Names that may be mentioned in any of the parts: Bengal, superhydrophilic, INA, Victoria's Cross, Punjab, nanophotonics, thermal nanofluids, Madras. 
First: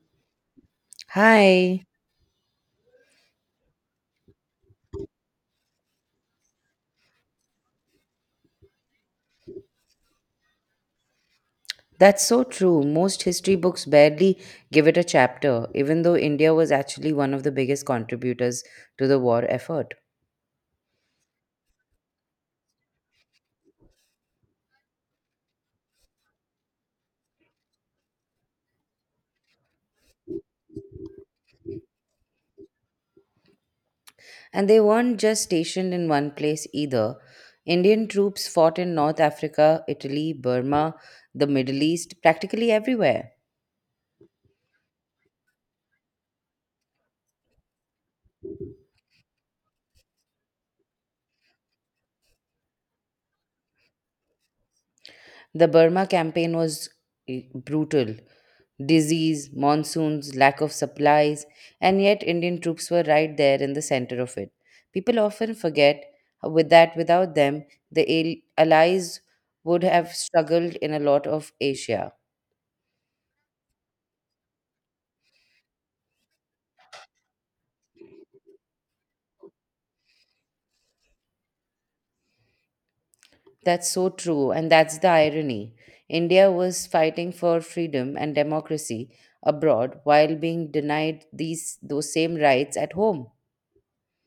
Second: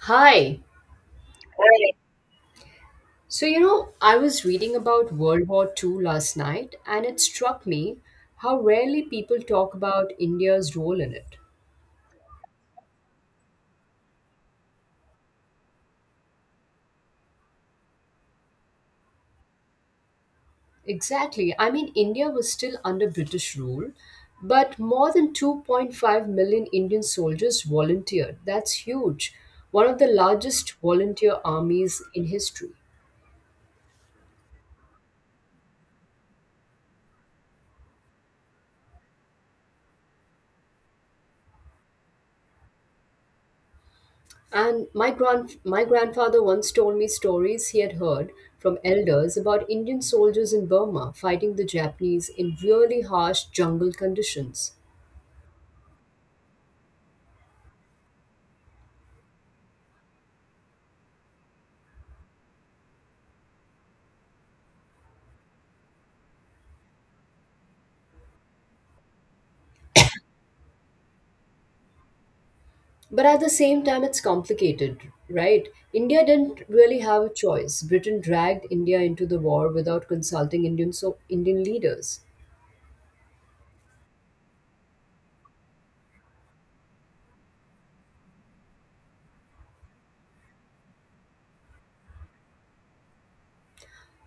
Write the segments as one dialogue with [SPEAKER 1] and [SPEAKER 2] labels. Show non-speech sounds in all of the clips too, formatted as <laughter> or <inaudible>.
[SPEAKER 1] Hi.
[SPEAKER 2] Hi,
[SPEAKER 1] Hi. So, you know, I was reading about World War Two last night, and it struck me how rarely people talk about India's role in it.
[SPEAKER 2] that's so true. Most history books barely give it a chapter, even though India was actually one of the biggest contributors to the war effort.
[SPEAKER 1] Exactly. I mean, India was still under British rule, but more than 2.5 million Indian soldiers volunteered. That's huge. One of the largest volunteer armies in history.
[SPEAKER 2] And they weren't just stationed in one place either. Indian troops fought in North Africa, Italy, Burma, the Middle East, practically everywhere.
[SPEAKER 1] And my grandfather once told me stories he had heard from elders about Indian soldiers in Burma fighting the Japanese in really harsh jungle conditions.
[SPEAKER 2] The Burma campaign was brutal. Disease, monsoons, lack of supplies, and yet Indian troops were right there in the center of it. People often forget with that without them, the Allies would have struggled in a lot of Asia.
[SPEAKER 1] But at the same time it's complicated, right? India didn't really have a choice. Britain dragged India into the war without consulting Indian leaders.
[SPEAKER 2] That's so true, and that's the irony. India was fighting for freedom and democracy abroad while being denied these those same rights at home.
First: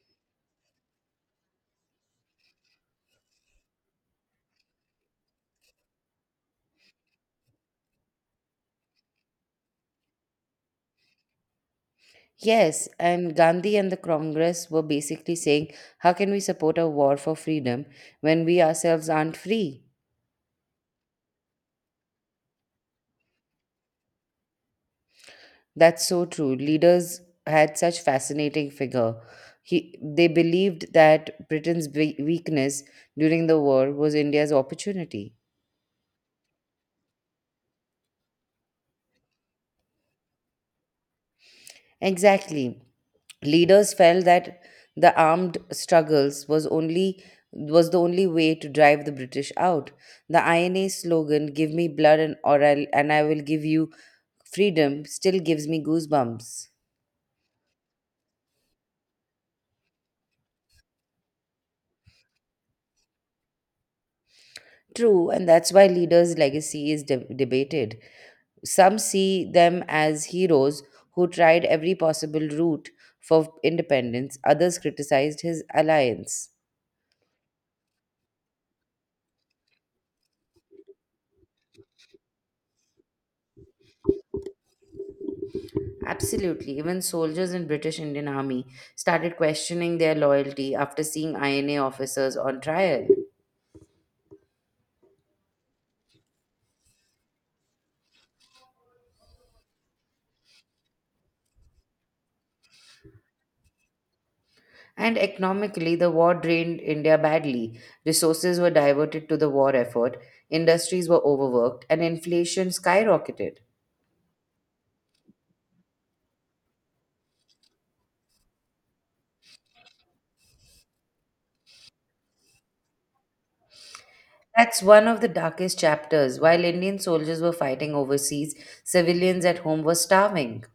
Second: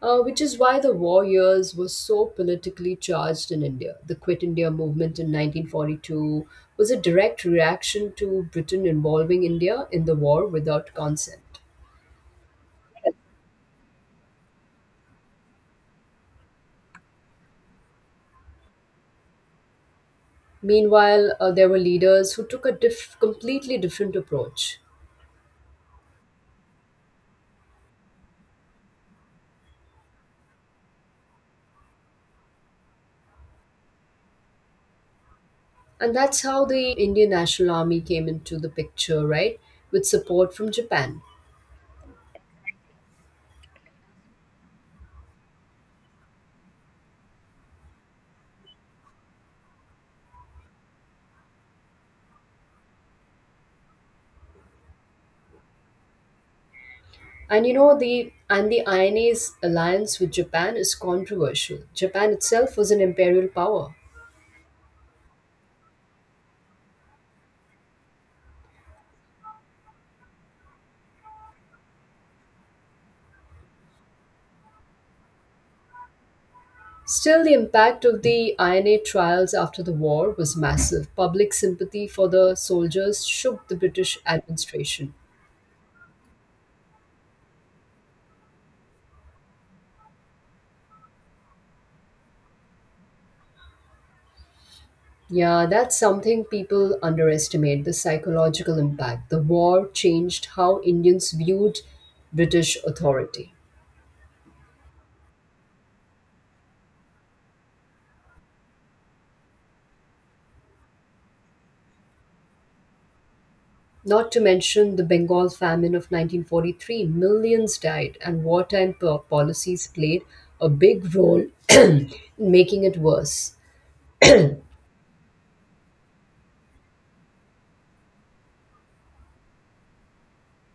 [SPEAKER 1] Which is why the war years were so politically charged in India. The Quit India movement in 1942 was a direct reaction to Britain involving India in the war without consent.
[SPEAKER 2] Yes, and Gandhi and the Congress were basically saying, how can we support a war for freedom when we ourselves aren't free?
[SPEAKER 1] Meanwhile, there were leaders who took a completely different approach.
[SPEAKER 2] That's so true. Leaders had such fascinating figure. They believed that Britain's weakness during the war was India's opportunity.
[SPEAKER 1] And that's how the Indian National Army came into the picture, right? With support from Japan.
[SPEAKER 2] Exactly. Leaders felt that the armed struggles was only was the only way to drive the British out. The INA slogan, "Give me blood and I will give you." freedom still gives me goosebumps.
[SPEAKER 1] And you know the INA's alliance with Japan is controversial. Japan itself was an imperial power.
[SPEAKER 2] True, and that's why leaders' legacy is debated. Some see them as heroes who tried every possible route for independence, others criticized his alliance.
[SPEAKER 1] Still, the impact of the INA trials after the war was massive. Public sympathy for the soldiers shook the British administration.
[SPEAKER 2] Absolutely, even soldiers in British Indian Army started questioning their loyalty after seeing INA officers on trial.
[SPEAKER 1] Yeah, that's something people underestimate the psychological impact. The war changed how Indians viewed British authority.
[SPEAKER 2] And economically, the war drained India badly. Resources were diverted to the war effort, industries were overworked, and inflation skyrocketed.
[SPEAKER 1] Not to mention the Bengal famine of 1943, millions died, and wartime policies played a big role <clears throat> in making it worse.
[SPEAKER 2] That's one of the darkest chapters. While Indian soldiers were fighting overseas, civilians at home were starving.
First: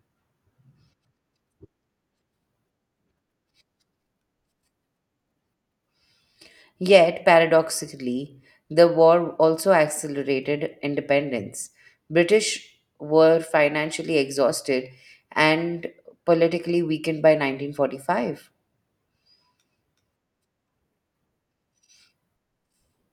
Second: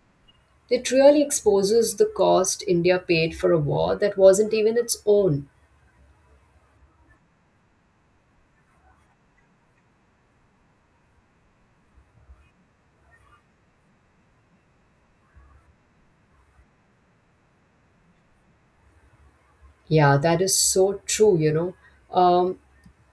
[SPEAKER 1] It really exposes the cost India paid for a war that wasn't even its own.
[SPEAKER 2] Yet, paradoxically, the war also accelerated independence. British were financially exhausted and politically weakened by 1945.
[SPEAKER 1] Yeah, that is so true, you know. Um,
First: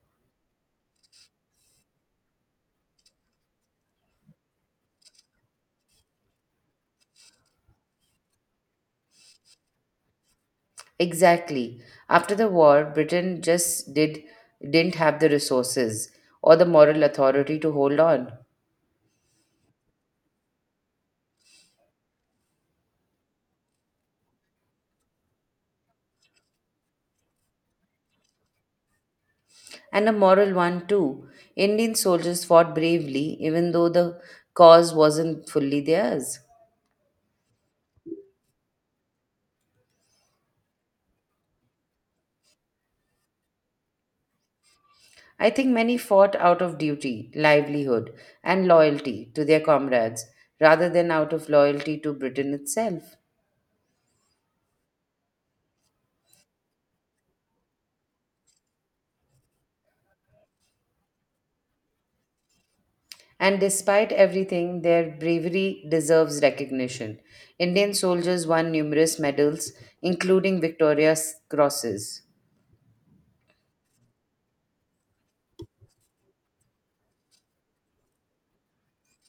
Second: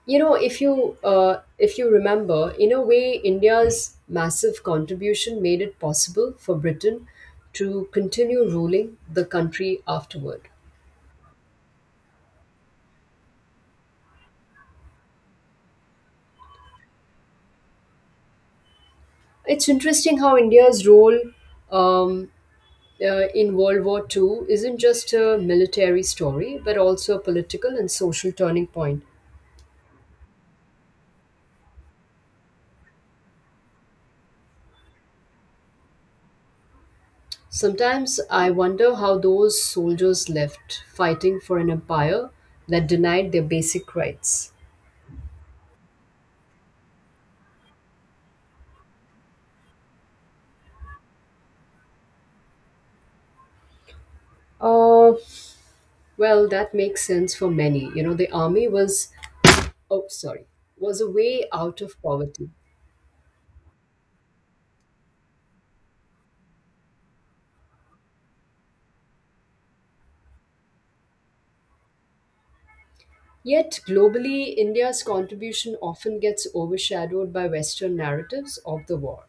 [SPEAKER 1] you know, if you remember, in a way, India's massive contribution made it possible for Britain to continue ruling the country afterward.
[SPEAKER 2] Exactly. After the war, Britain just didn't have the resources or the moral authority to hold on.
[SPEAKER 1] It's interesting how India's role um, in World War II isn't just a military story, but also a political and social turning point.
[SPEAKER 2] And a moral one too. Indian soldiers fought bravely even though the cause wasn't fully theirs.
[SPEAKER 1] Sometimes I wonder how those soldiers left fighting for an empire that denied their basic rights.
[SPEAKER 2] I think many fought out of duty, livelihood, and loyalty to their comrades rather than out of loyalty to Britain itself.
[SPEAKER 1] Oh well, that makes sense for many. You know, the army was, oh, sorry, was a way out of poverty.
[SPEAKER 2] And despite everything, their bravery deserves recognition. Indian soldiers won numerous medals, including Victoria's Crosses.
[SPEAKER 1] Yet, globally, India's contribution often gets overshadowed by Western narratives of the war.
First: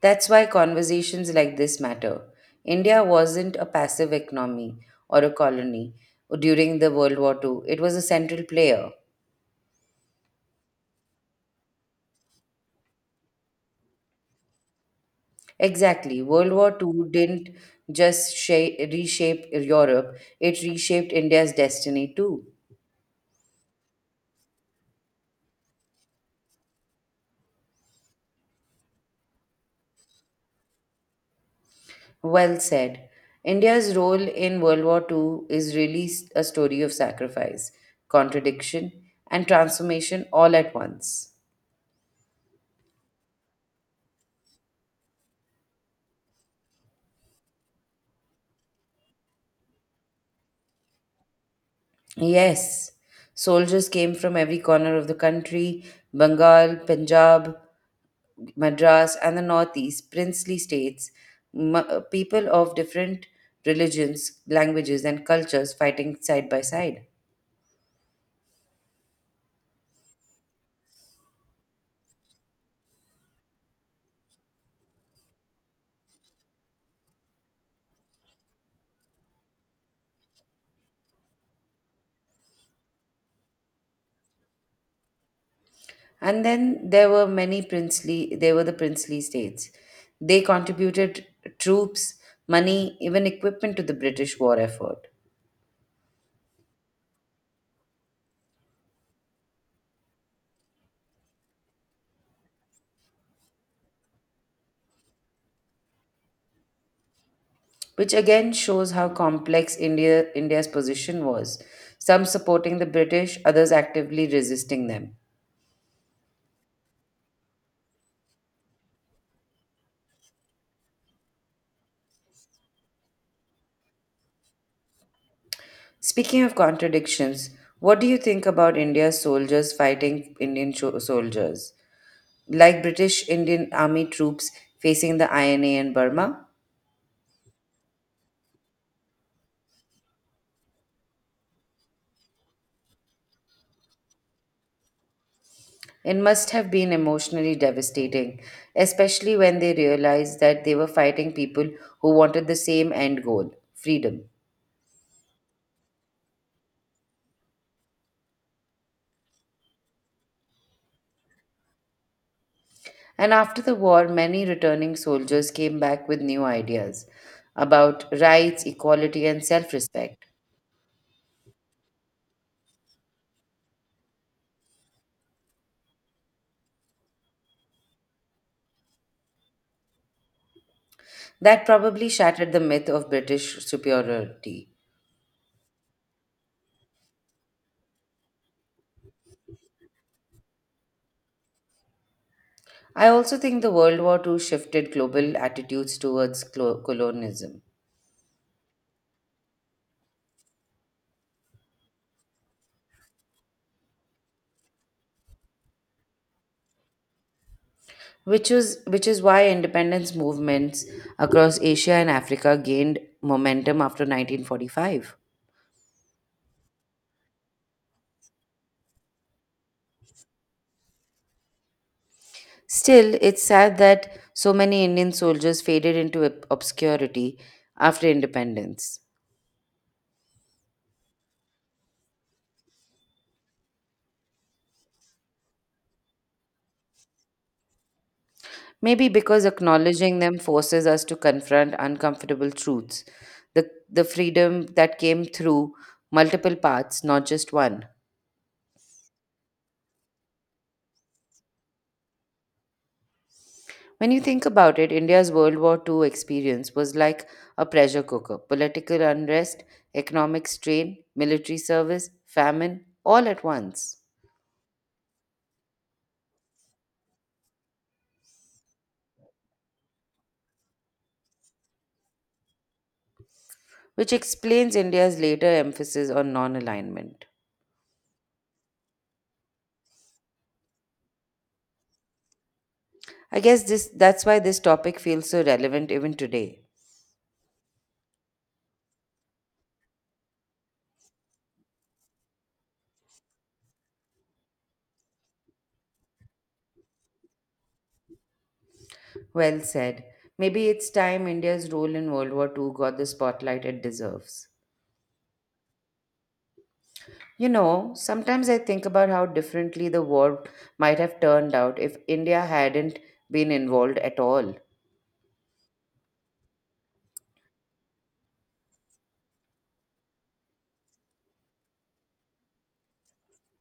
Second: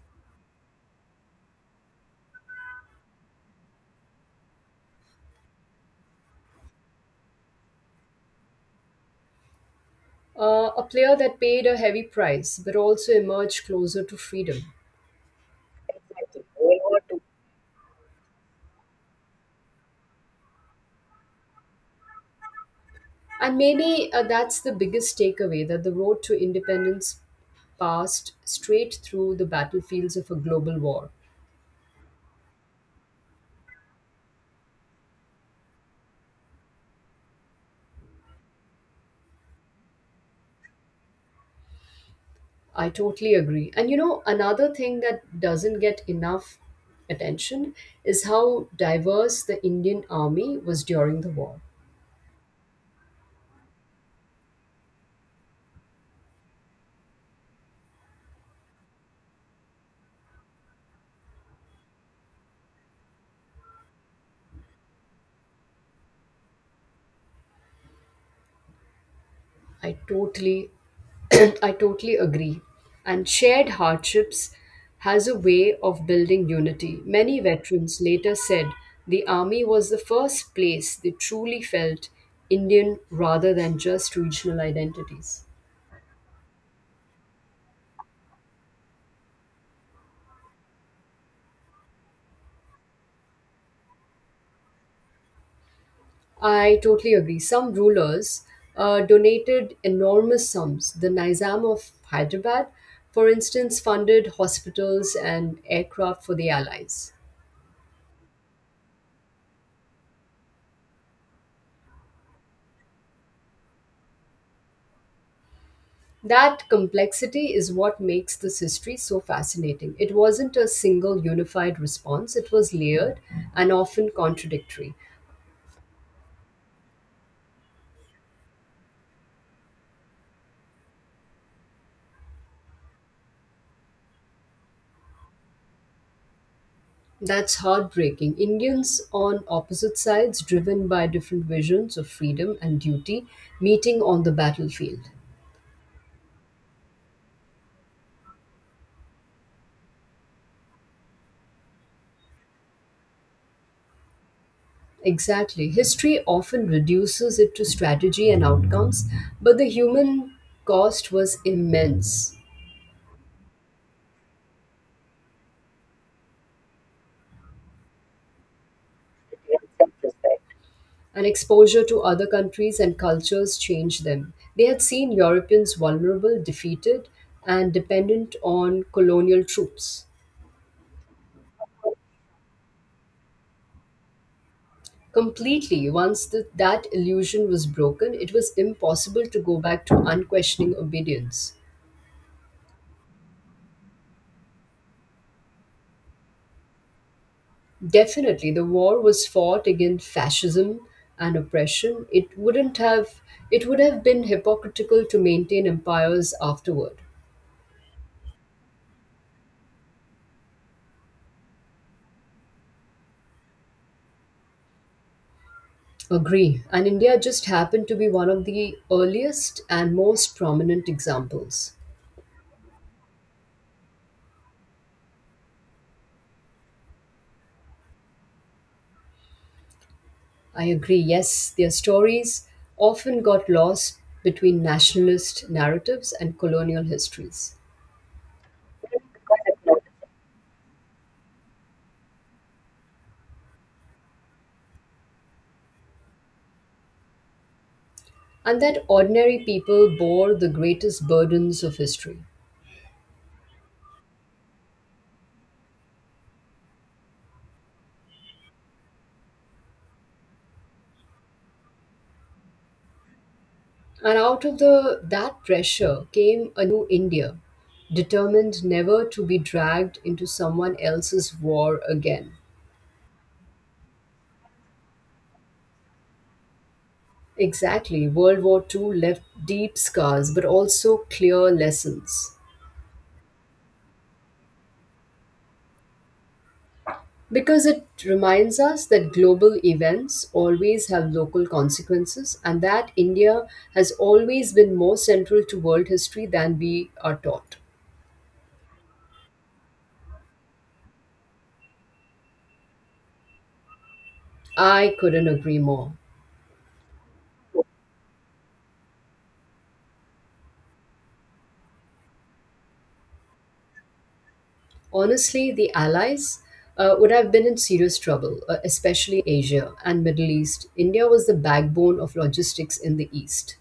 [SPEAKER 2] That's why conversations like this matter. India wasn't a passive economy or a colony during the World War II, it was a central player.
[SPEAKER 1] A player that paid a heavy price but also emerged closer to freedom.
[SPEAKER 2] Exactly. World War II didn't just reshape Europe, it reshaped India's destiny too.
[SPEAKER 1] And maybe that's the biggest takeaway that the road to independence passed straight through the battlefields of a global war.
[SPEAKER 2] Well said. India's role in World War Two is really a story of sacrifice, contradiction, and transformation all at once.
[SPEAKER 1] I totally agree. And you know, another thing that doesn't get enough attention is how diverse the Indian army was during the war.
[SPEAKER 2] Yes, soldiers came from every corner of the country Bengal, Punjab, Madras, and the Northeast, princely states, people of different religions, languages, and cultures fighting side by side.
[SPEAKER 1] I totally <coughs> <clears throat> I totally agree. And shared hardships has a way of building unity. Many veterans later said the army was the first place they truly felt Indian rather than just regional identities.
[SPEAKER 2] And then there were many princely states. They contributed troops, money, even equipment to the British war effort,
[SPEAKER 1] I totally agree. Some rulers donated enormous sums. The Nizam of Hyderabad, for instance, funded hospitals and aircraft for the Allies.
[SPEAKER 2] which again shows how complex India's position was, some supporting the British, others actively resisting them.
[SPEAKER 1] That complexity is what makes this history so fascinating. It wasn't a single unified response, it was layered and often contradictory.
[SPEAKER 2] Speaking of contradictions, what do you think about India's soldiers fighting Indian soldiers, like British Indian Army troops facing the INA in Burma?
[SPEAKER 1] That's heartbreaking. Indians on opposite sides, driven by different visions of freedom and duty, meeting on the battlefield.
[SPEAKER 2] It must have been emotionally devastating, especially when they realized that they were fighting people who wanted the same end goal freedom.
[SPEAKER 1] Exactly. History often reduces it to strategy and outcomes, but the human cost was immense.
[SPEAKER 2] And after the war, many returning soldiers came back with new ideas about rights, equality, and self respect.
[SPEAKER 1] And exposure to other countries and cultures changed them. They had seen Europeans vulnerable, defeated, and dependent on colonial troops.
[SPEAKER 2] That probably shattered the myth of British superiority.
[SPEAKER 1] Completely, once that illusion was broken, it was impossible to go back to unquestioning obedience.
[SPEAKER 2] I also think the World War Two shifted global attitudes towards colonialism.
[SPEAKER 1] Definitely, the war was fought against fascism and oppression. It wouldn't have It would have been hypocritical to maintain empires afterward.
[SPEAKER 2] Which is why independence movements across Asia and Africa gained momentum after 1945.
[SPEAKER 1] Agree. And India just happened to be one of the earliest and most prominent examples.
[SPEAKER 2] Still, it's sad that so many Indian soldiers faded into obscurity after independence.
[SPEAKER 1] I agree. Yes, their stories often got lost between nationalist narratives and colonial histories.
[SPEAKER 2] Maybe because acknowledging them forces us to confront uncomfortable truths, the freedom that came through multiple paths, not just one.
[SPEAKER 1] And that ordinary people bore the greatest burdens of history.
[SPEAKER 2] When you think about it, India's World War II experience was like a pressure cooker political unrest, economic strain, military service, famine, all at once,
[SPEAKER 1] And out of the that pressure came a new India, determined never to be dragged into someone else's war again.
[SPEAKER 2] which explains India's later emphasis on non alignment.
[SPEAKER 1] Exactly. World War Two left deep scars but also clear lessons.
[SPEAKER 2] That's why this topic feels so relevant even today.
[SPEAKER 1] Because it reminds us that global events always have local consequences and that India has always been more central to world history than we are taught.
[SPEAKER 2] Well said. Maybe it's time India's role in World War II got the spotlight it deserves.
[SPEAKER 1] I couldn't agree more.
[SPEAKER 2] You know, sometimes I think about how differently the war might have turned out if India hadn't been involved at all.
[SPEAKER 1] Honestly, the Allies would have been in serious trouble, especially Asia and Middle East. India was the backbone of logistics in the East.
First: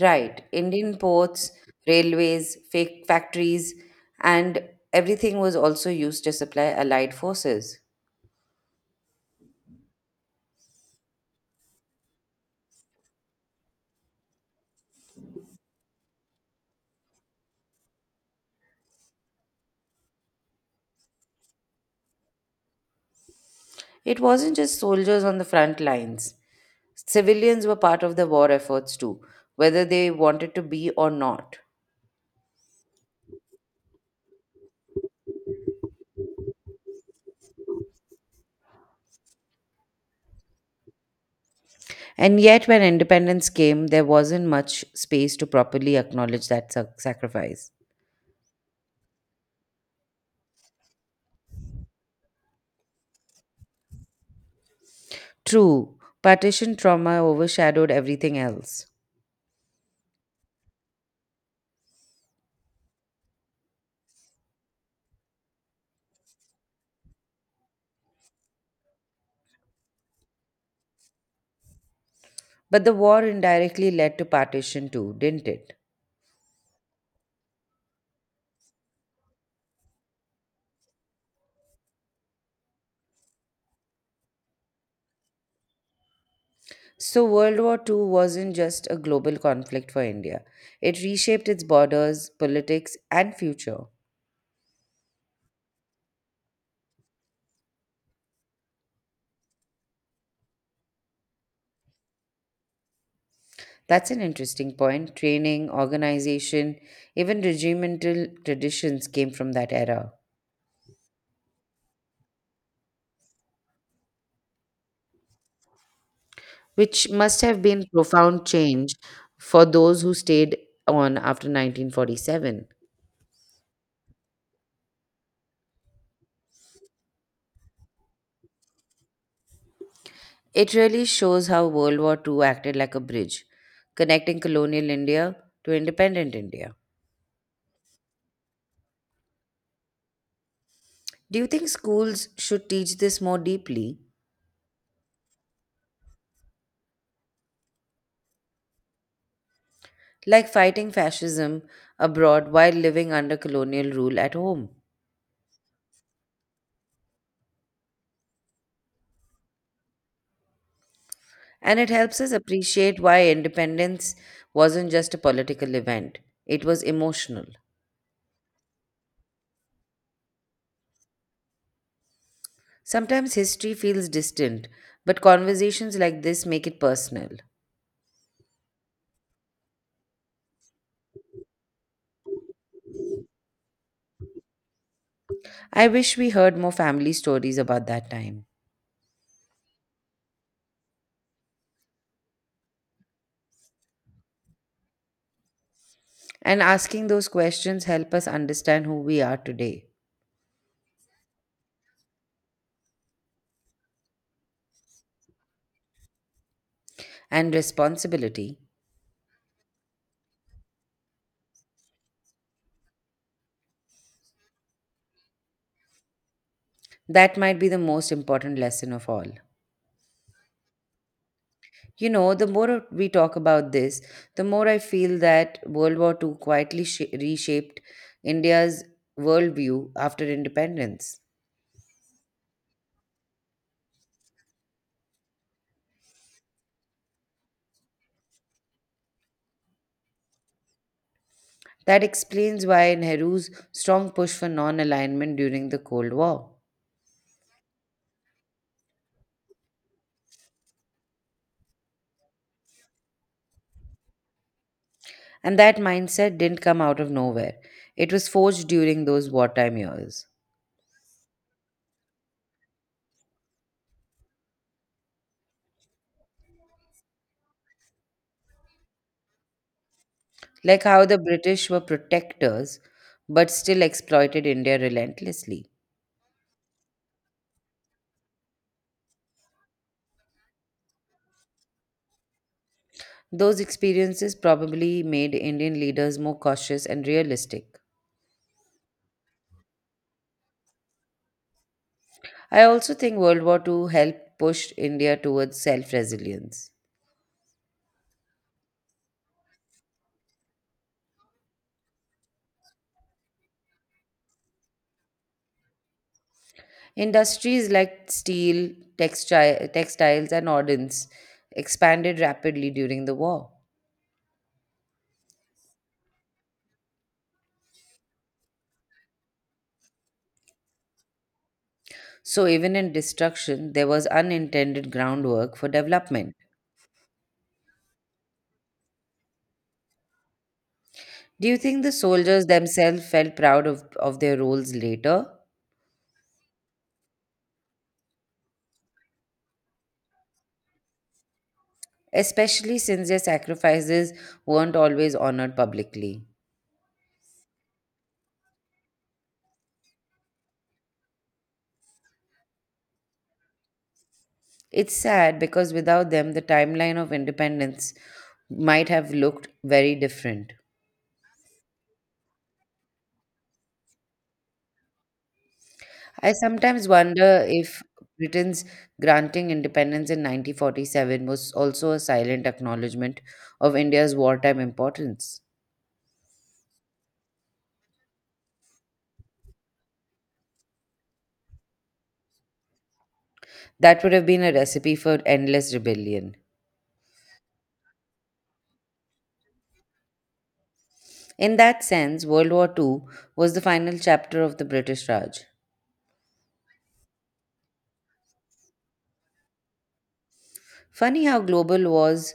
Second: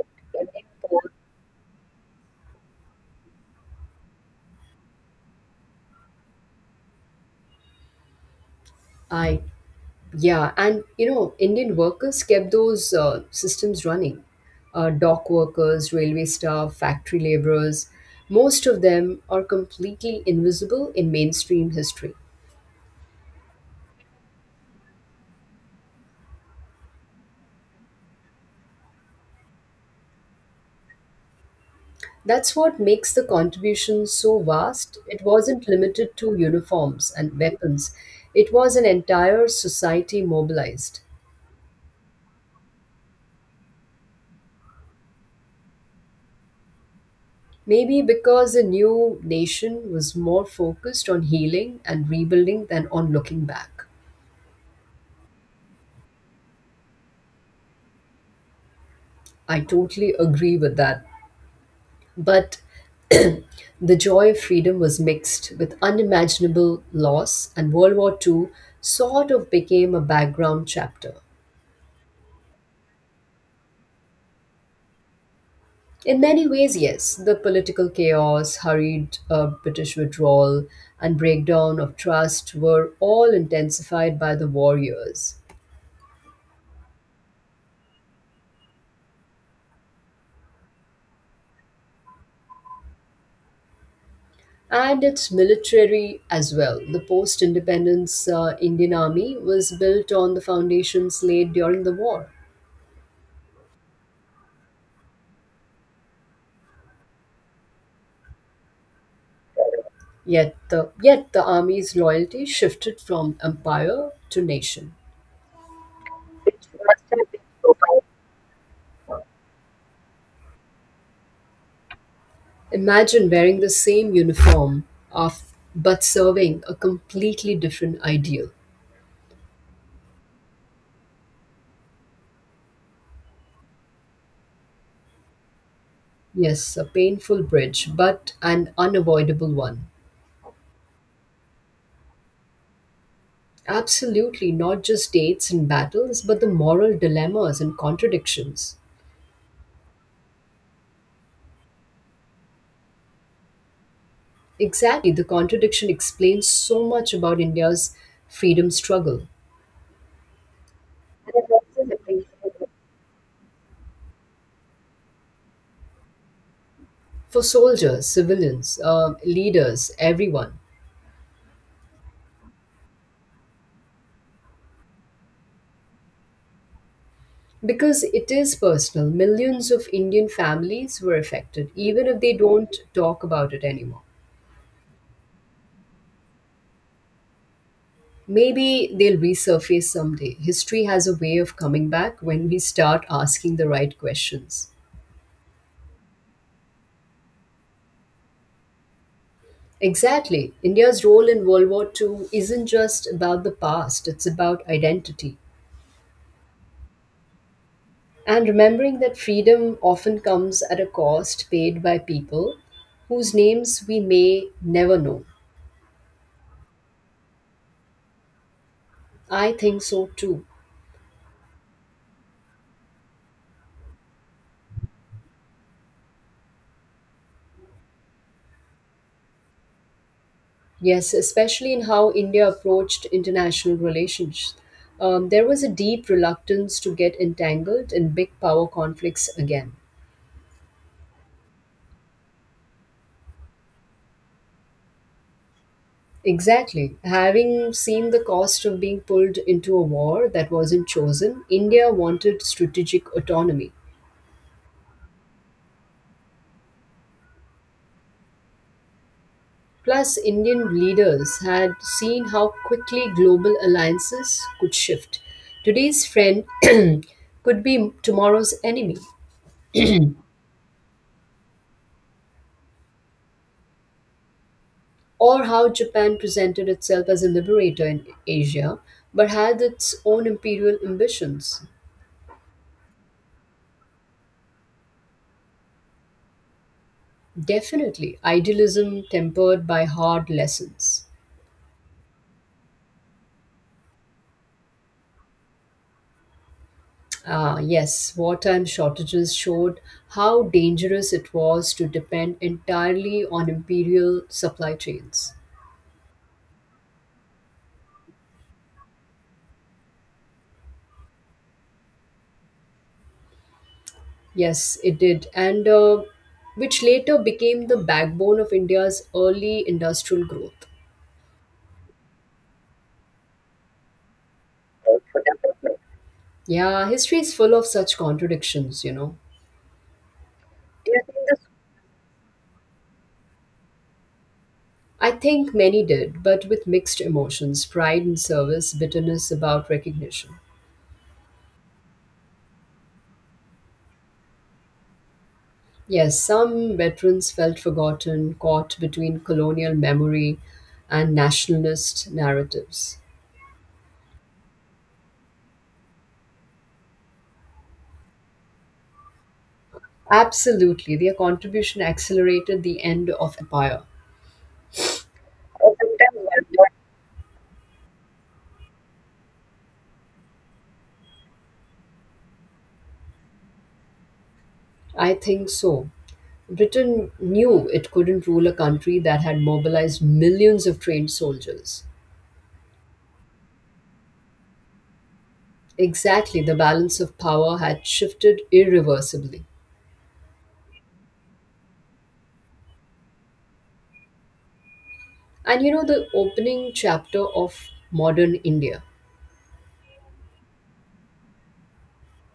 [SPEAKER 2] Right, Indian ports, railways, fake factories, and everything was also used to supply allied forces.
[SPEAKER 1] I Yeah, and you know, Indian workers kept those systems running. Dock workers, railway staff, factory laborers, most of them are completely invisible in mainstream history.
[SPEAKER 2] It wasn't just soldiers on the front lines. Civilians were part of the war efforts too, whether they wanted to be or not.
[SPEAKER 1] That's what makes the contribution so vast. It wasn't limited to uniforms and weapons, it was an entire society mobilized.
[SPEAKER 2] And yet, when independence came, there wasn't much space to properly acknowledge that sacrifice.
[SPEAKER 1] Maybe because the new nation was more focused on healing and rebuilding than on looking back.
[SPEAKER 2] True, partition trauma overshadowed everything else.
[SPEAKER 1] I totally agree with that. But the joy of freedom was mixed with unimaginable loss, and World War Two sort of became a background chapter.
[SPEAKER 2] But the war indirectly led to partition too, didn't it?
[SPEAKER 1] In many ways, yes, the political chaos, hurried British withdrawal, and breakdown of trust were all intensified by the war years.
[SPEAKER 2] So, World War II wasn't just a global conflict for India, it reshaped its borders, politics, and future.
[SPEAKER 1] And its military as well. The post independence Indian Army was built on the foundations laid during the war.
[SPEAKER 2] That's an interesting point. Training, organization, even regimental traditions came from that era,
[SPEAKER 1] Yet the army's loyalty shifted from empire to nation.
[SPEAKER 2] which must have been profound change for those who stayed on after 1947.
[SPEAKER 1] Imagine wearing the same uniform of but serving a completely different ideal.
[SPEAKER 2] It really shows how World War II acted like a bridge, connecting colonial India to independent
[SPEAKER 1] Yes,
[SPEAKER 2] India.
[SPEAKER 1] a painful bridge, but an unavoidable one.
[SPEAKER 2] Do you think schools should teach this more deeply,
[SPEAKER 1] Absolutely, not just dates and battles, but the moral dilemmas and contradictions.
[SPEAKER 2] like fighting fascism abroad while living under colonial rule at home?
[SPEAKER 1] Exactly, the contradiction explains so much about India's freedom struggle.
[SPEAKER 2] And it helps us appreciate why independence wasn't just a political event, it was
[SPEAKER 1] For
[SPEAKER 2] emotional.
[SPEAKER 1] soldiers, civilians, leaders, everyone.
[SPEAKER 2] Sometimes history feels distant, but conversations like this make it personal.
[SPEAKER 1] Because it is personal, millions of Indian families were affected, even if they don't talk about it anymore.
[SPEAKER 2] I wish we heard more family stories about that time.
[SPEAKER 1] Maybe they'll resurface someday. History has a way of coming back when we start asking the right questions.
[SPEAKER 2] And asking those questions help us understand who we are today
[SPEAKER 1] Exactly. India's role in World War 2 isn't just about the past, it's about identity.
[SPEAKER 2] and
[SPEAKER 1] And
[SPEAKER 2] responsibility.
[SPEAKER 1] remembering that freedom often comes at a cost paid by people whose names we may never know.
[SPEAKER 2] That might be the most important lesson of all.
[SPEAKER 1] I think so too.
[SPEAKER 2] You know, the more we talk about this, the more I feel that World War II quietly reshaped India's worldview after
[SPEAKER 1] Yes,
[SPEAKER 2] independence.
[SPEAKER 1] especially in how India approached international relations. There was a deep reluctance to get entangled in big power conflicts again.
[SPEAKER 2] That explains why Nehru's strong push for non alignment during the Cold War.
[SPEAKER 1] Exactly. Having seen the cost of being pulled into a war that wasn't chosen, India wanted strategic autonomy.
[SPEAKER 2] And that mindset didn't come out of nowhere, it was forged during those wartime
[SPEAKER 1] Plus,
[SPEAKER 2] years.
[SPEAKER 1] Indian leaders had seen how quickly global alliances could shift. Today's friend <clears throat> could be tomorrow's enemy,
[SPEAKER 2] Like how the British were protectors but still exploited India
[SPEAKER 1] or
[SPEAKER 2] relentlessly.
[SPEAKER 1] how Japan presented itself as a liberator in Asia but had its own imperial ambitions.
[SPEAKER 2] Those experiences probably made Indian leaders more cautious and realistic.
[SPEAKER 1] Definitely, idealism tempered by hard lessons.
[SPEAKER 2] I also think World War II helped push India towards self resilience.
[SPEAKER 1] Ah, yes, wartime shortages showed how dangerous it was to depend entirely on imperial supply chains.
[SPEAKER 2] Industries like steel, textiles, and ordnance expanded rapidly during the war.
[SPEAKER 1] Yes, it did, and which later became the backbone of India's early industrial growth.
[SPEAKER 2] So, even in destruction, there was unintended groundwork for development.
[SPEAKER 1] Yeah, history is full of such contradictions, you know.
[SPEAKER 2] Do you think the soldiers themselves felt proud of their roles
[SPEAKER 1] I
[SPEAKER 2] later?
[SPEAKER 1] think many did, but with mixed emotions pride in service, bitterness about recognition.
[SPEAKER 2] Especially since their sacrifices weren't always honored
[SPEAKER 1] Yes,
[SPEAKER 2] publicly.
[SPEAKER 1] some veterans felt forgotten, caught between colonial memory and nationalist narratives.
[SPEAKER 2] It's sad because without them, the timeline of independence might have looked very different.
[SPEAKER 1] Absolutely, their contribution accelerated the end of empire.
[SPEAKER 2] I sometimes wonder if Britain's granting independence in 1947 was also a silent acknowledgement of India's wartime
[SPEAKER 1] I
[SPEAKER 2] importance.
[SPEAKER 1] think so. Britain knew it couldn't rule a country that had mobilized millions of trained soldiers.
[SPEAKER 2] That would have been a recipe for endless rebellion.
[SPEAKER 1] Exactly, the balance of power had shifted irreversibly.
[SPEAKER 2] In that sense, World War II was the final chapter of the British Raj.
[SPEAKER 1] And you know, the opening chapter of modern India.
[SPEAKER 2] Funny how global wars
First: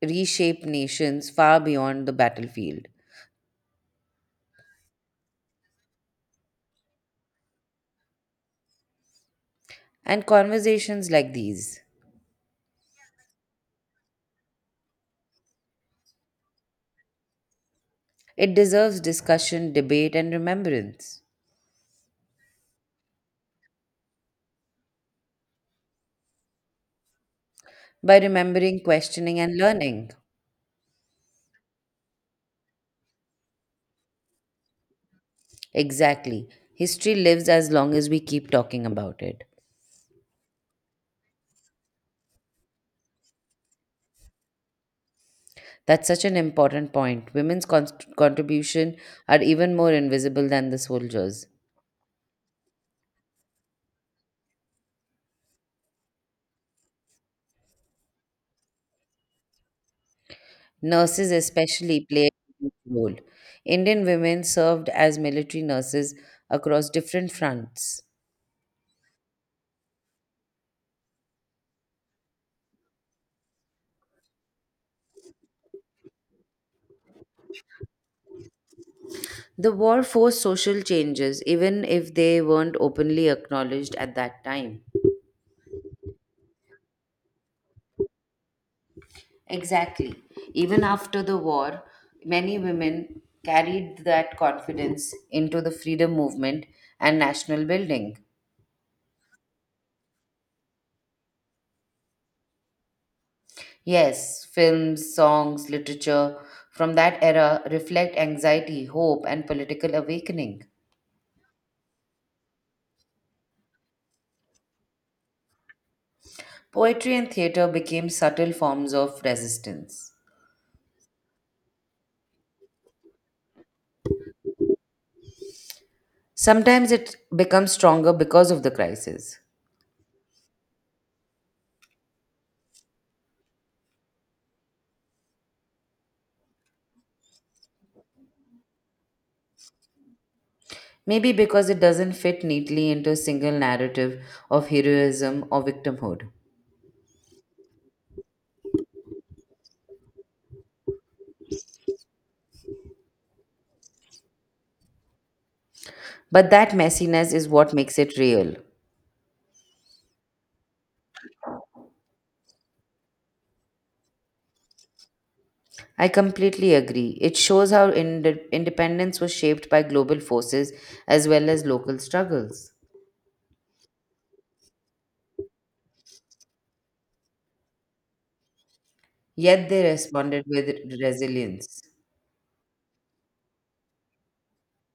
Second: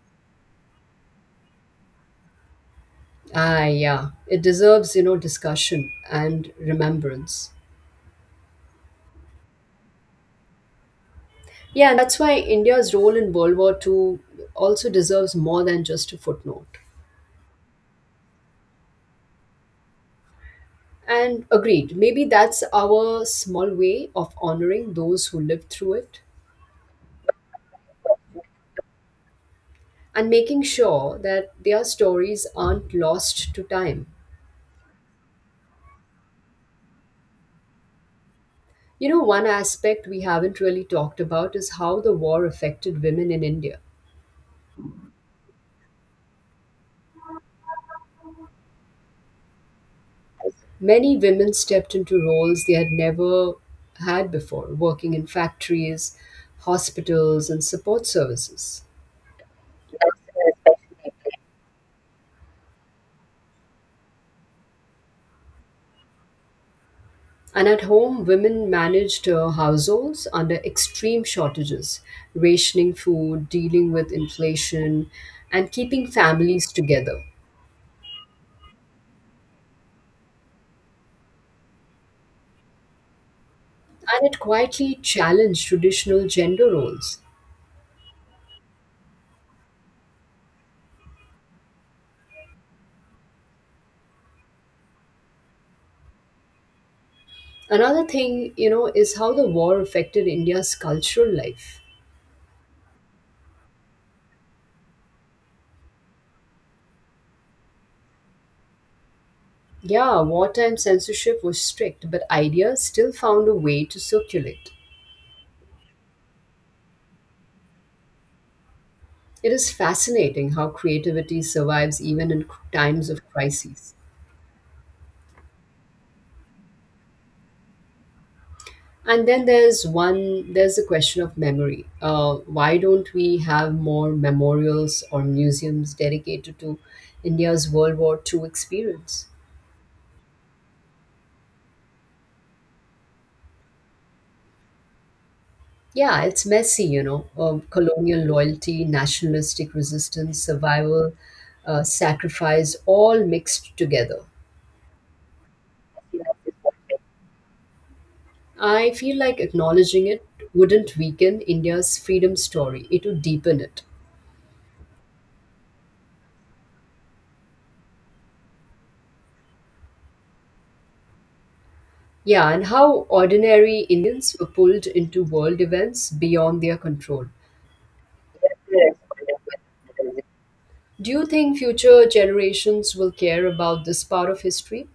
[SPEAKER 2] reshape nations far beyond the battlefield.
[SPEAKER 1] Ah, yeah, it deserves, you know, discussion and remembrance.
[SPEAKER 2] And conversations like these.
[SPEAKER 1] Yeah, and that's why India's role in World War II also deserves more than just a footnote.
[SPEAKER 2] It deserves discussion, debate, and remembrance.
[SPEAKER 1] And agreed, maybe that's our small way of honoring those who lived through it.
[SPEAKER 2] By remembering, questioning, and learning.
[SPEAKER 1] And making sure that their stories aren't lost to time.
[SPEAKER 2] Exactly. History lives as long as we keep talking
[SPEAKER 1] You know,
[SPEAKER 2] about it.
[SPEAKER 1] one aspect we haven't really talked about is how the war affected women in India.
[SPEAKER 2] That's such an important point. Women's contribution are even more invisible than the
[SPEAKER 1] Many
[SPEAKER 2] soldiers.
[SPEAKER 1] women stepped into roles they had never had before, working in factories, hospitals, and support services.
[SPEAKER 2] Nurses especially played a huge role. Indian women served as military nurses across different
[SPEAKER 1] And at
[SPEAKER 2] fronts.
[SPEAKER 1] home, women managed households under extreme shortages, rationing food, dealing with inflation, and keeping families together.
[SPEAKER 2] The war forced social changes, even if they weren't openly acknowledged at
[SPEAKER 1] And it
[SPEAKER 2] that time.
[SPEAKER 1] quietly challenged traditional gender roles.
[SPEAKER 2] Exactly. Even after the war, many women carried that confidence into the freedom movement and national
[SPEAKER 1] Another
[SPEAKER 2] building.
[SPEAKER 1] thing, you know, is how the war affected India's cultural life.
[SPEAKER 2] Yes, films, songs, literature from that era reflect anxiety, hope, and political
[SPEAKER 1] Yeah,
[SPEAKER 2] awakening.
[SPEAKER 1] wartime censorship was strict, but ideas still found a way to circulate.
[SPEAKER 2] Poetry and theater became subtle forms of
[SPEAKER 1] It is
[SPEAKER 2] resistance.
[SPEAKER 1] fascinating how creativity survives even in times of crises.
[SPEAKER 2] Sometimes it becomes stronger because of the
[SPEAKER 1] And
[SPEAKER 2] crisis.
[SPEAKER 1] then there's the question of memory. Why don't we have more memorials or museums dedicated to India's World War II experience?
[SPEAKER 2] Maybe because it doesn't fit neatly into a single narrative of heroism or
[SPEAKER 1] Yeah,
[SPEAKER 2] victimhood.
[SPEAKER 1] it's messy, you know. Colonial loyalty, nationalistic resistance, survival, sacrifice, all mixed together.
[SPEAKER 2] But that messiness is what makes it real.
[SPEAKER 1] I feel like acknowledging it wouldn't weaken India's freedom story, it would deepen it.
[SPEAKER 2] I completely agree. It shows how independence was shaped by global forces as well as local
[SPEAKER 1] Yeah, and
[SPEAKER 2] struggles.
[SPEAKER 1] how ordinary Indians were pulled into world events beyond their control.
[SPEAKER 2] Yet they responded with
[SPEAKER 1] Do you think
[SPEAKER 2] resilience.
[SPEAKER 1] future generations will care about this part of history?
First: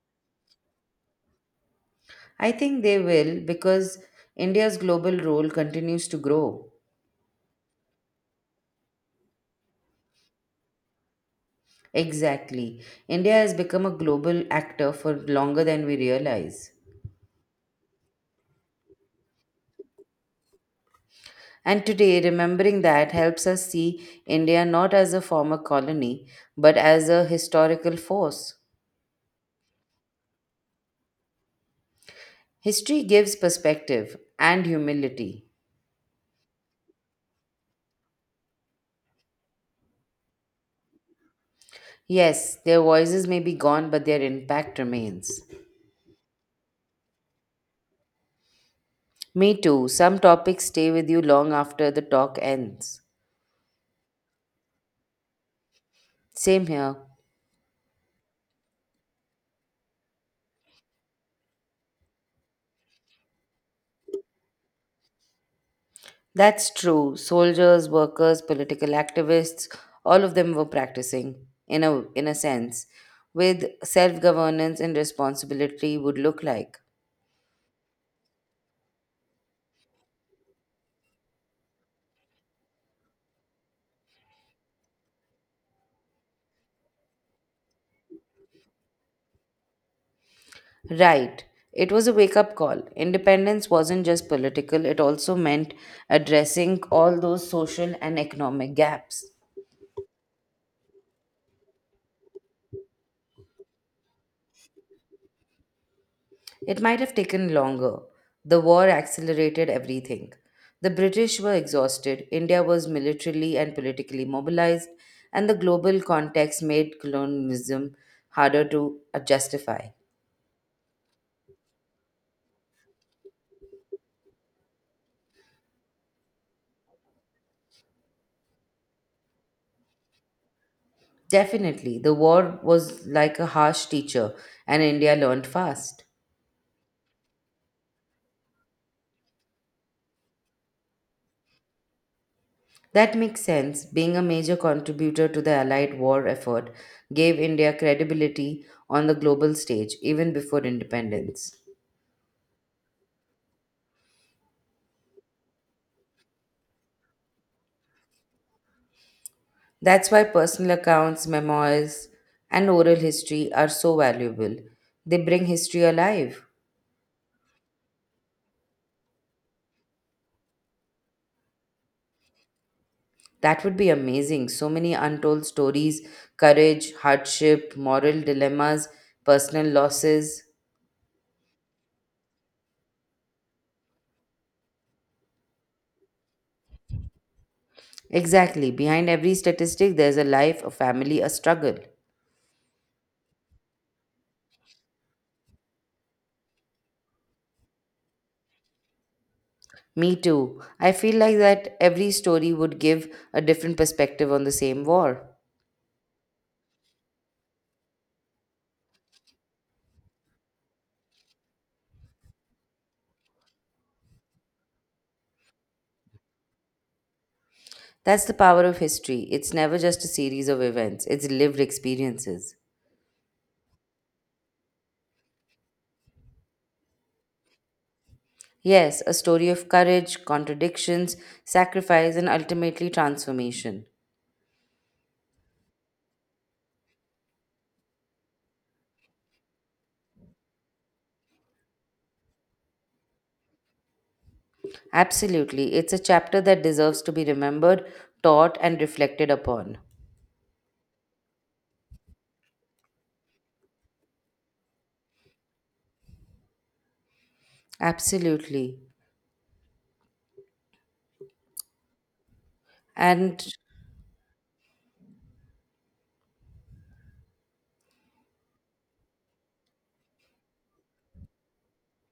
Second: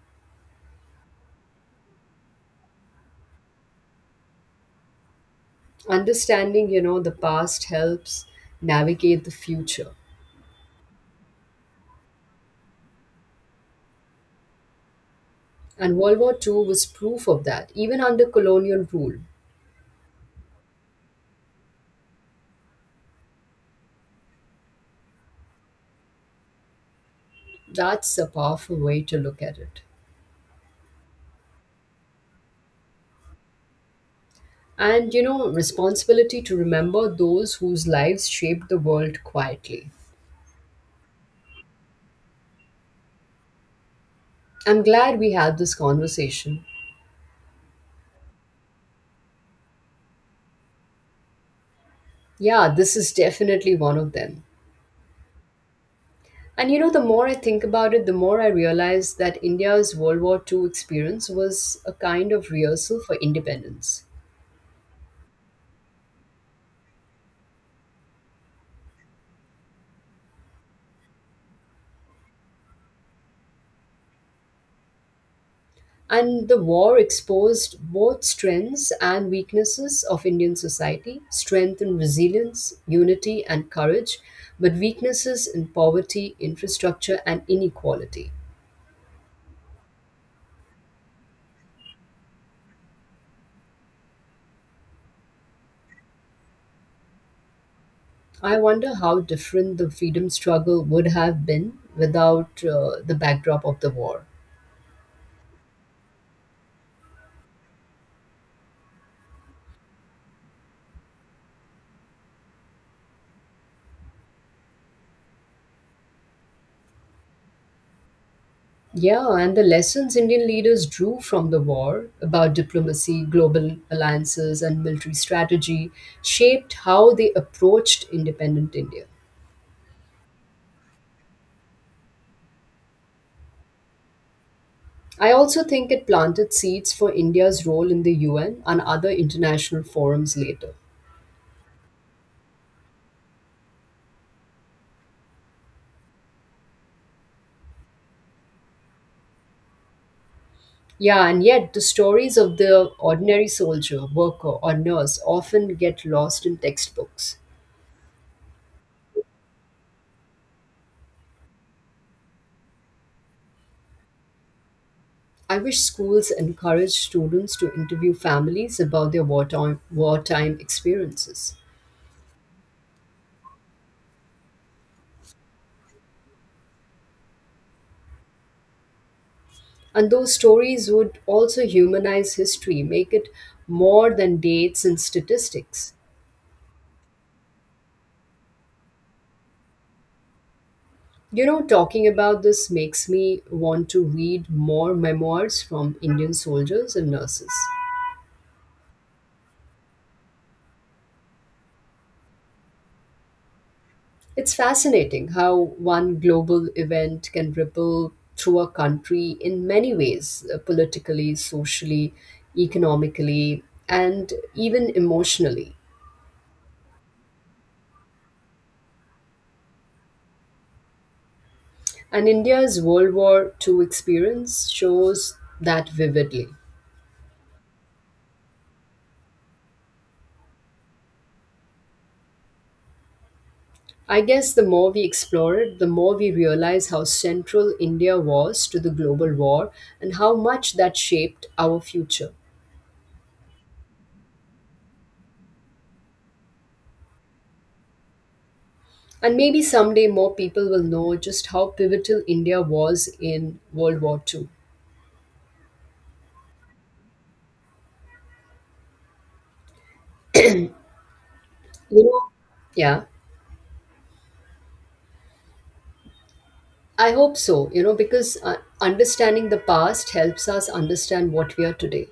[SPEAKER 2] I think they will because India's global role continues to
[SPEAKER 1] Understanding,
[SPEAKER 2] grow.
[SPEAKER 1] you know, the past helps navigate the future.
[SPEAKER 2] Exactly. India has become a global actor for longer than we
[SPEAKER 1] And World War Two
[SPEAKER 2] realize.
[SPEAKER 1] was proof of that, even under colonial rule.
[SPEAKER 2] And today, remembering that helps us see India not as a former colony, but as a historical
[SPEAKER 1] That's a
[SPEAKER 2] force.
[SPEAKER 1] powerful way to look at it.
[SPEAKER 2] History gives perspective and
[SPEAKER 1] And you
[SPEAKER 2] humility.
[SPEAKER 1] know, responsibility to remember those whose lives shaped the world quietly.
[SPEAKER 2] Yes, their voices may be gone, but their impact
[SPEAKER 1] I'm glad we
[SPEAKER 2] remains.
[SPEAKER 1] had this conversation.
[SPEAKER 2] Me too. Some topics stay with you long after the talk
[SPEAKER 1] Yeah, this
[SPEAKER 2] ends.
[SPEAKER 1] is definitely one of them.
[SPEAKER 2] Same
[SPEAKER 1] And you know,
[SPEAKER 2] here.
[SPEAKER 1] the more I think about it, the more I realize that India's World War Two experience was a kind of rehearsal for independence.
[SPEAKER 2] That's true. Soldiers, workers, political activists, all of them were practicing, in a sense, with self governance and responsibility would look
[SPEAKER 1] And the
[SPEAKER 2] like.
[SPEAKER 1] war exposed both strengths and weaknesses of Indian society, strength in resilience, unity, and courage, but weaknesses in poverty, infrastructure, and inequality.
[SPEAKER 2] Right. It was a wake up call. Independence wasn't just political, it also meant addressing all those social and
[SPEAKER 1] I
[SPEAKER 2] economic
[SPEAKER 1] wonder how
[SPEAKER 2] gaps.
[SPEAKER 1] different the freedom struggle would have been without the backdrop of the war.
[SPEAKER 2] It might have taken longer. The war accelerated everything. The British were exhausted, India was militarily and politically mobilized, and the global context made colonialism harder to
[SPEAKER 1] Yeah, and the
[SPEAKER 2] justify.
[SPEAKER 1] lessons Indian leaders drew from the war about diplomacy, global alliances, and military strategy shaped how they approached independent India.
[SPEAKER 2] Definitely, the war was like a harsh teacher, and India
[SPEAKER 1] I
[SPEAKER 2] learned
[SPEAKER 1] also think it
[SPEAKER 2] fast.
[SPEAKER 1] planted seeds for India's role in the UN and other international forums later.
[SPEAKER 2] That makes sense. Being a major contributor to the Allied war effort gave India credibility on the global stage even before
[SPEAKER 1] Yeah, and
[SPEAKER 2] independence.
[SPEAKER 1] yet the stories of the ordinary soldier, worker, or nurse often get lost in textbooks.
[SPEAKER 2] That's why personal accounts, memoirs, and oral history are so valuable. They bring
[SPEAKER 1] I wish
[SPEAKER 2] history
[SPEAKER 1] schools
[SPEAKER 2] alive.
[SPEAKER 1] encourage students to interview families about their wartime experiences.
[SPEAKER 2] That would be amazing. So many untold stories, courage, hardship, moral dilemmas, personal
[SPEAKER 1] And those
[SPEAKER 2] losses.
[SPEAKER 1] stories would also humanize history, make it more than dates and statistics.
[SPEAKER 2] Exactly. Behind every statistic, there's a life, a family, a
[SPEAKER 1] You know,
[SPEAKER 2] struggle.
[SPEAKER 1] talking about this makes me want to read more memoirs from Indian soldiers and nurses.
[SPEAKER 2] Me too. I feel like that every story would give a different perspective on the
[SPEAKER 1] It's
[SPEAKER 2] same war.
[SPEAKER 1] fascinating how one global event can ripple through a country in many ways, politically, socially, economically, and even emotionally.
[SPEAKER 2] That's the power of history. It's never just a series of events, it's lived
[SPEAKER 1] And
[SPEAKER 2] experiences.
[SPEAKER 1] India's World War Two experience shows that vividly.
[SPEAKER 2] Yes, a story of courage, contradictions, sacrifice, and ultimately transformation.
[SPEAKER 1] I guess the more we explore it, the more we realize how central India was to the global war and how much that shaped our future.
[SPEAKER 2] Absolutely. It's a chapter that deserves to be remembered, taught, and reflected
[SPEAKER 1] And maybe
[SPEAKER 2] upon.
[SPEAKER 1] someday more people will know just how pivotal India was in World War Two.
[SPEAKER 2] Absolutely.
[SPEAKER 1] You know, yeah,
[SPEAKER 2] And
[SPEAKER 1] I hope so, you know, because understanding the past helps us understand what we are today.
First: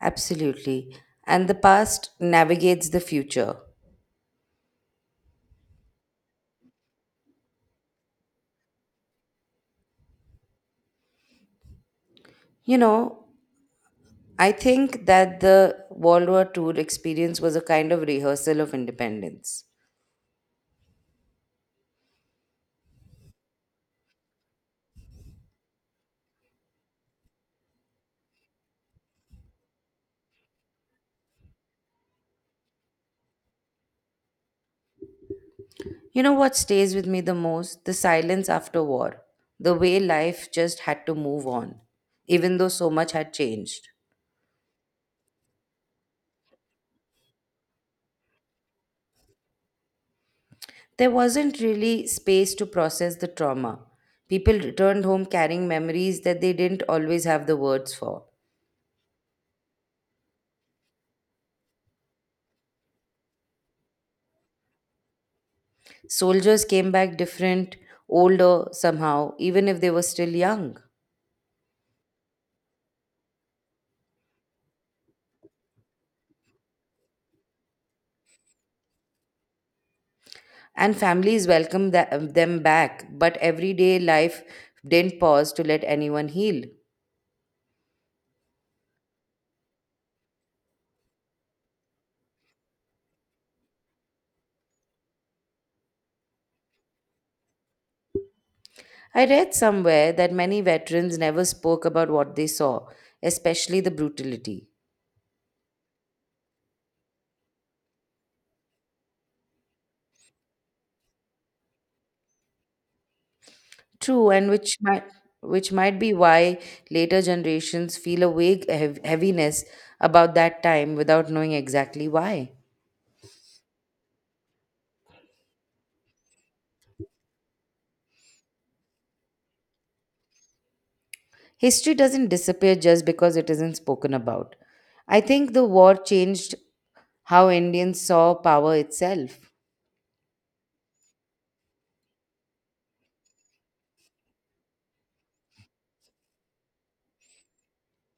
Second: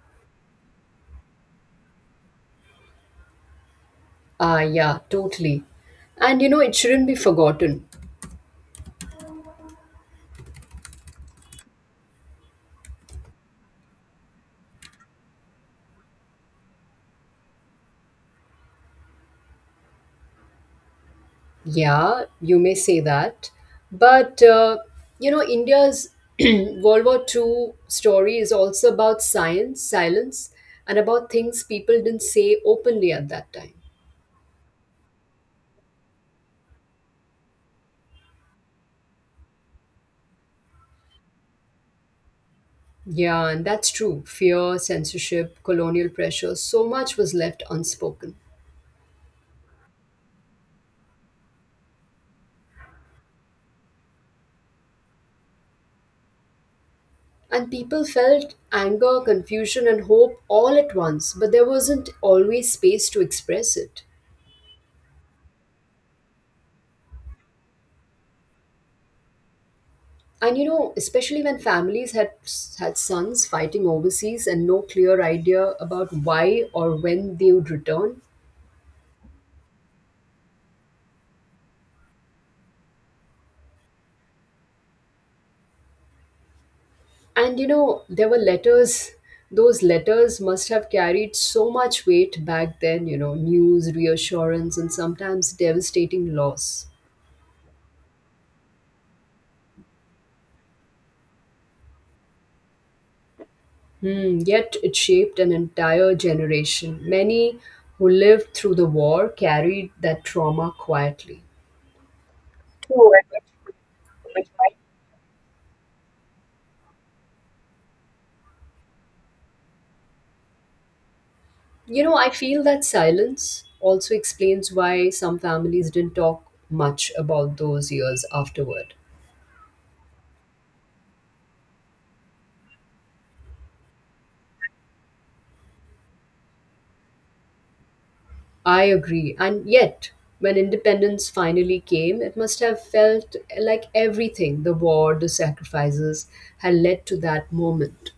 [SPEAKER 2] absolutely. And the past navigates the future.
[SPEAKER 1] Ah, yeah, totally. And you know, it shouldn't be forgotten.
[SPEAKER 2] You know, I think that the World War Two experience was a kind of rehearsal of independence.
[SPEAKER 1] Yeah, you may say that. But you know, India's <clears throat> World War Two story is also about science, silence, and about things people didn't say openly at that time.
[SPEAKER 2] You know what stays with me the most? The silence after war. The way life just had to move on, even though so much had
[SPEAKER 1] Yeah, and
[SPEAKER 2] changed.
[SPEAKER 1] that's true. Fear, censorship, colonial pressure, so much was left unspoken.
[SPEAKER 2] There wasn't really space to process the trauma. People returned home carrying memories that they didn't always have the
[SPEAKER 1] And
[SPEAKER 2] words
[SPEAKER 1] people
[SPEAKER 2] for.
[SPEAKER 1] felt anger, confusion, and hope all at once, but there wasn't always space to express it.
[SPEAKER 2] Soldiers came back different, older somehow, even if they were still
[SPEAKER 1] And you
[SPEAKER 2] young.
[SPEAKER 1] know, especially when families had sons fighting overseas and no clear idea about why or when they would return.
[SPEAKER 2] And families welcomed them back, but everyday life didn't pause to let anyone heal.
[SPEAKER 1] And you know, there were letters. Those letters must have carried so much weight back then, you know, news, reassurance, and sometimes devastating loss.
[SPEAKER 2] I read somewhere that many veterans never spoke about what they saw, especially the
[SPEAKER 1] Hmm,
[SPEAKER 2] brutality.
[SPEAKER 1] yet it shaped an entire generation. Many who lived through the war carried that trauma quietly.
[SPEAKER 2] True, which might be why later generations feel a vague heaviness about that time without knowing
[SPEAKER 1] You
[SPEAKER 2] exactly
[SPEAKER 1] know, I
[SPEAKER 2] why.
[SPEAKER 1] feel that silence also explains why some families didn't talk much about those years afterward.
[SPEAKER 2] History doesn't disappear just because it isn't spoken about. I think the war changed how Indians saw power
[SPEAKER 1] I agree.
[SPEAKER 2] itself.
[SPEAKER 1] And yet, when independence finally came, it must have felt like everything, the war, the sacrifices, had led to that moment.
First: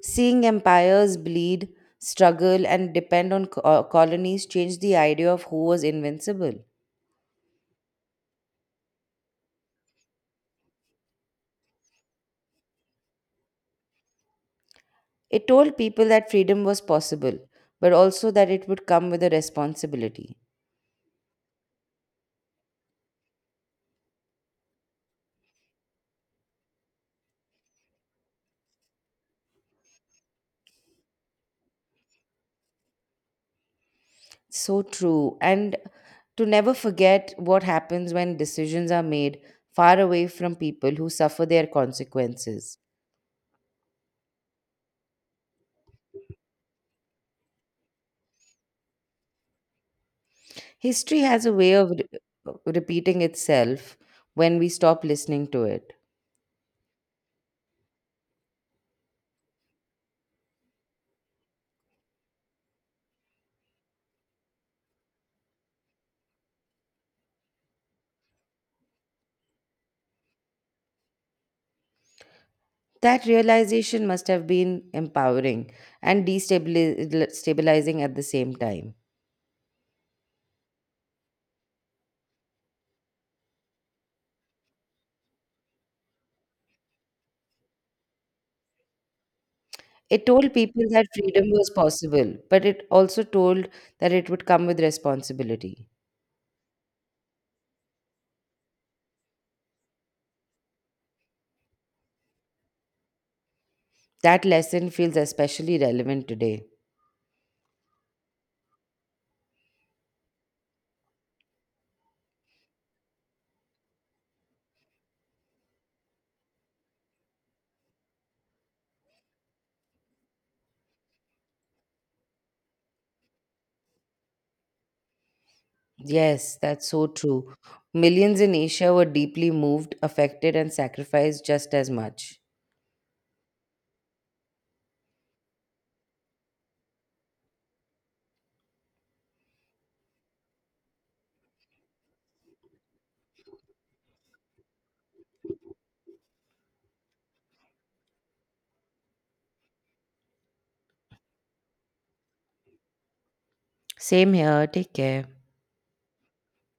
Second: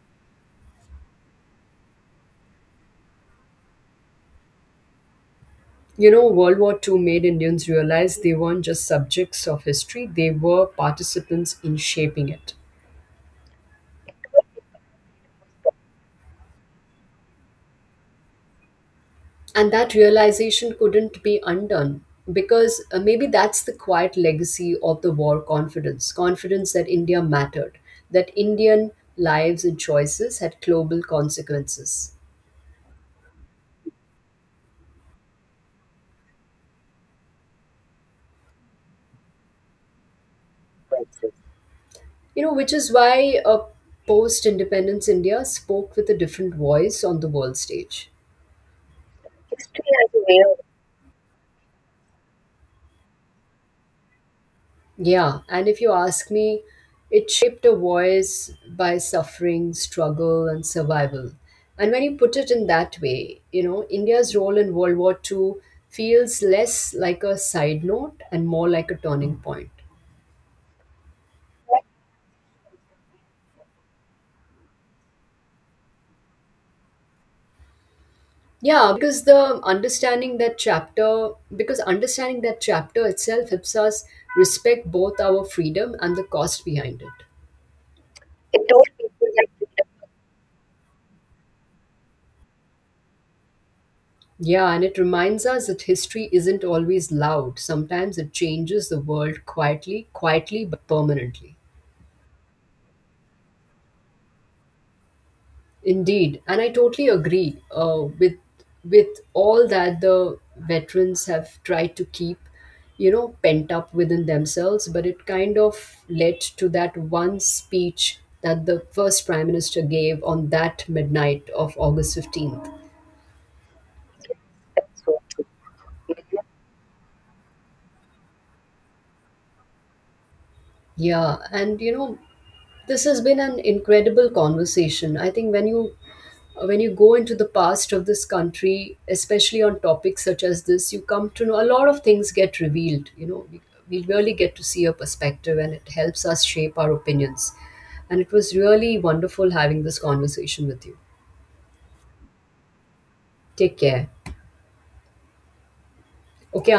[SPEAKER 2] Seeing empires bleed, struggle, and depend on colonies changed the idea of who was
[SPEAKER 1] You know, World
[SPEAKER 2] invincible.
[SPEAKER 1] War Two made Indians realize they weren't just subjects of history, they were participants in shaping it.
[SPEAKER 2] It told people that freedom was possible, but also that it would come with a
[SPEAKER 1] And that
[SPEAKER 2] responsibility.
[SPEAKER 1] realization couldn't be undone, because maybe that's the quiet legacy of the war, confidence that India mattered, that Indian lives and choices had global consequences.
[SPEAKER 2] So true. And to never forget what happens when decisions are made far away from people who suffer their
[SPEAKER 1] You know, which
[SPEAKER 2] consequences.
[SPEAKER 1] is why a post independence india spoke with a different voice on the world stage.
[SPEAKER 2] History has a way of repeating itself when we stop
[SPEAKER 1] Yeah,
[SPEAKER 2] listening to
[SPEAKER 1] and if you
[SPEAKER 2] it.
[SPEAKER 1] ask me, it shaped a voice by suffering, struggle, and survival. And when you put it in that way, you know, India's role in World War Two feels less like a side note and more like a turning point.
[SPEAKER 2] That realization must have been empowering and destabilizing at the same
[SPEAKER 1] Yeah,
[SPEAKER 2] time.
[SPEAKER 1] because understanding that chapter itself helps us respect both our freedom and the cost behind it.
[SPEAKER 2] It told people that freedom was possible, but it also told that it would come
[SPEAKER 1] Yeah,
[SPEAKER 2] with
[SPEAKER 1] and it reminds us that
[SPEAKER 2] responsibility.
[SPEAKER 1] history isn't always loud. Sometimes it changes the world quietly, quietly but permanently.
[SPEAKER 2] That lesson feels especially relevant
[SPEAKER 1] Indeed, and
[SPEAKER 2] today.
[SPEAKER 1] I totally agree, with all that the veterans have tried to keep, you know, pent up within themselves. But it kind of led to that one speech that the first prime minister gave on that midnight of August 15th.
[SPEAKER 2] Yes, that's so true. Millions in Asia were deeply moved, affected, and
[SPEAKER 1] Yeah,
[SPEAKER 2] sacrificed just
[SPEAKER 1] and
[SPEAKER 2] as
[SPEAKER 1] you know,
[SPEAKER 2] much.
[SPEAKER 1] this has been an incredible conversation. I think when you go into the past of this country, especially on topics such as this, you come to know a lot of things get revealed. We really get to see a perspective, and it helps us shape our opinions. And it was really wonderful having this conversation with you. Take care.
[SPEAKER 2] Same here. Take care.
[SPEAKER 1] Okay,